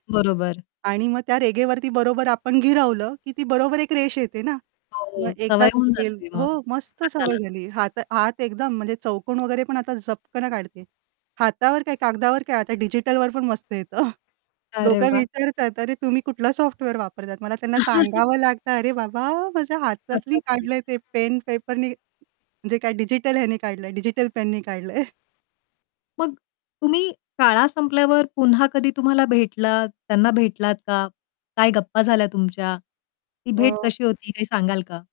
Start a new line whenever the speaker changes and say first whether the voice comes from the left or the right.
left: बरोबर.
right: आणि मग त्या रेघेवरती, बरोबर आपण गिरावलं की ती बरोबर एक रेष येते ना,
left: हो,
right: मग
left: हो.
right: एकदा
left: सवय होऊन
right: चुकेल,
left: जाते मग
right: हो, मस्त सवय
left: हाताला.
right: झाली. हात हात एकदम म्हणजे चौकोन वगैरे पण आता झपकन काढते. हातावर काय, कागदावर काय, आता डिजिटलवर पण मस्त येतं.
left: अरे
right: लोकं
left: वाह!
right: विचारतायेत, "अरे, तुम्ही कुठला सॉफ्टवेअर वापरतात?" मला त्यांना सांगावं लागतं, "अरे, बाबा, माझ्या हातातनी
left: कदाचित.
right: काढलंय ते. पेन-पेपरनी. म्हणजे काय डिजिटल ह्यानी काढलंय. डिजिटल-पेननी काढलंय."
left: मग, तुम्ही शाळा संपल्यावर पुन्हा कधी तुम्हाला भेटलात? त्यांना भेटलात का? काय गप्पा झाल्या तुमच्या? ती भेट
right: अ
left: कशी होती, काही सांगाल का?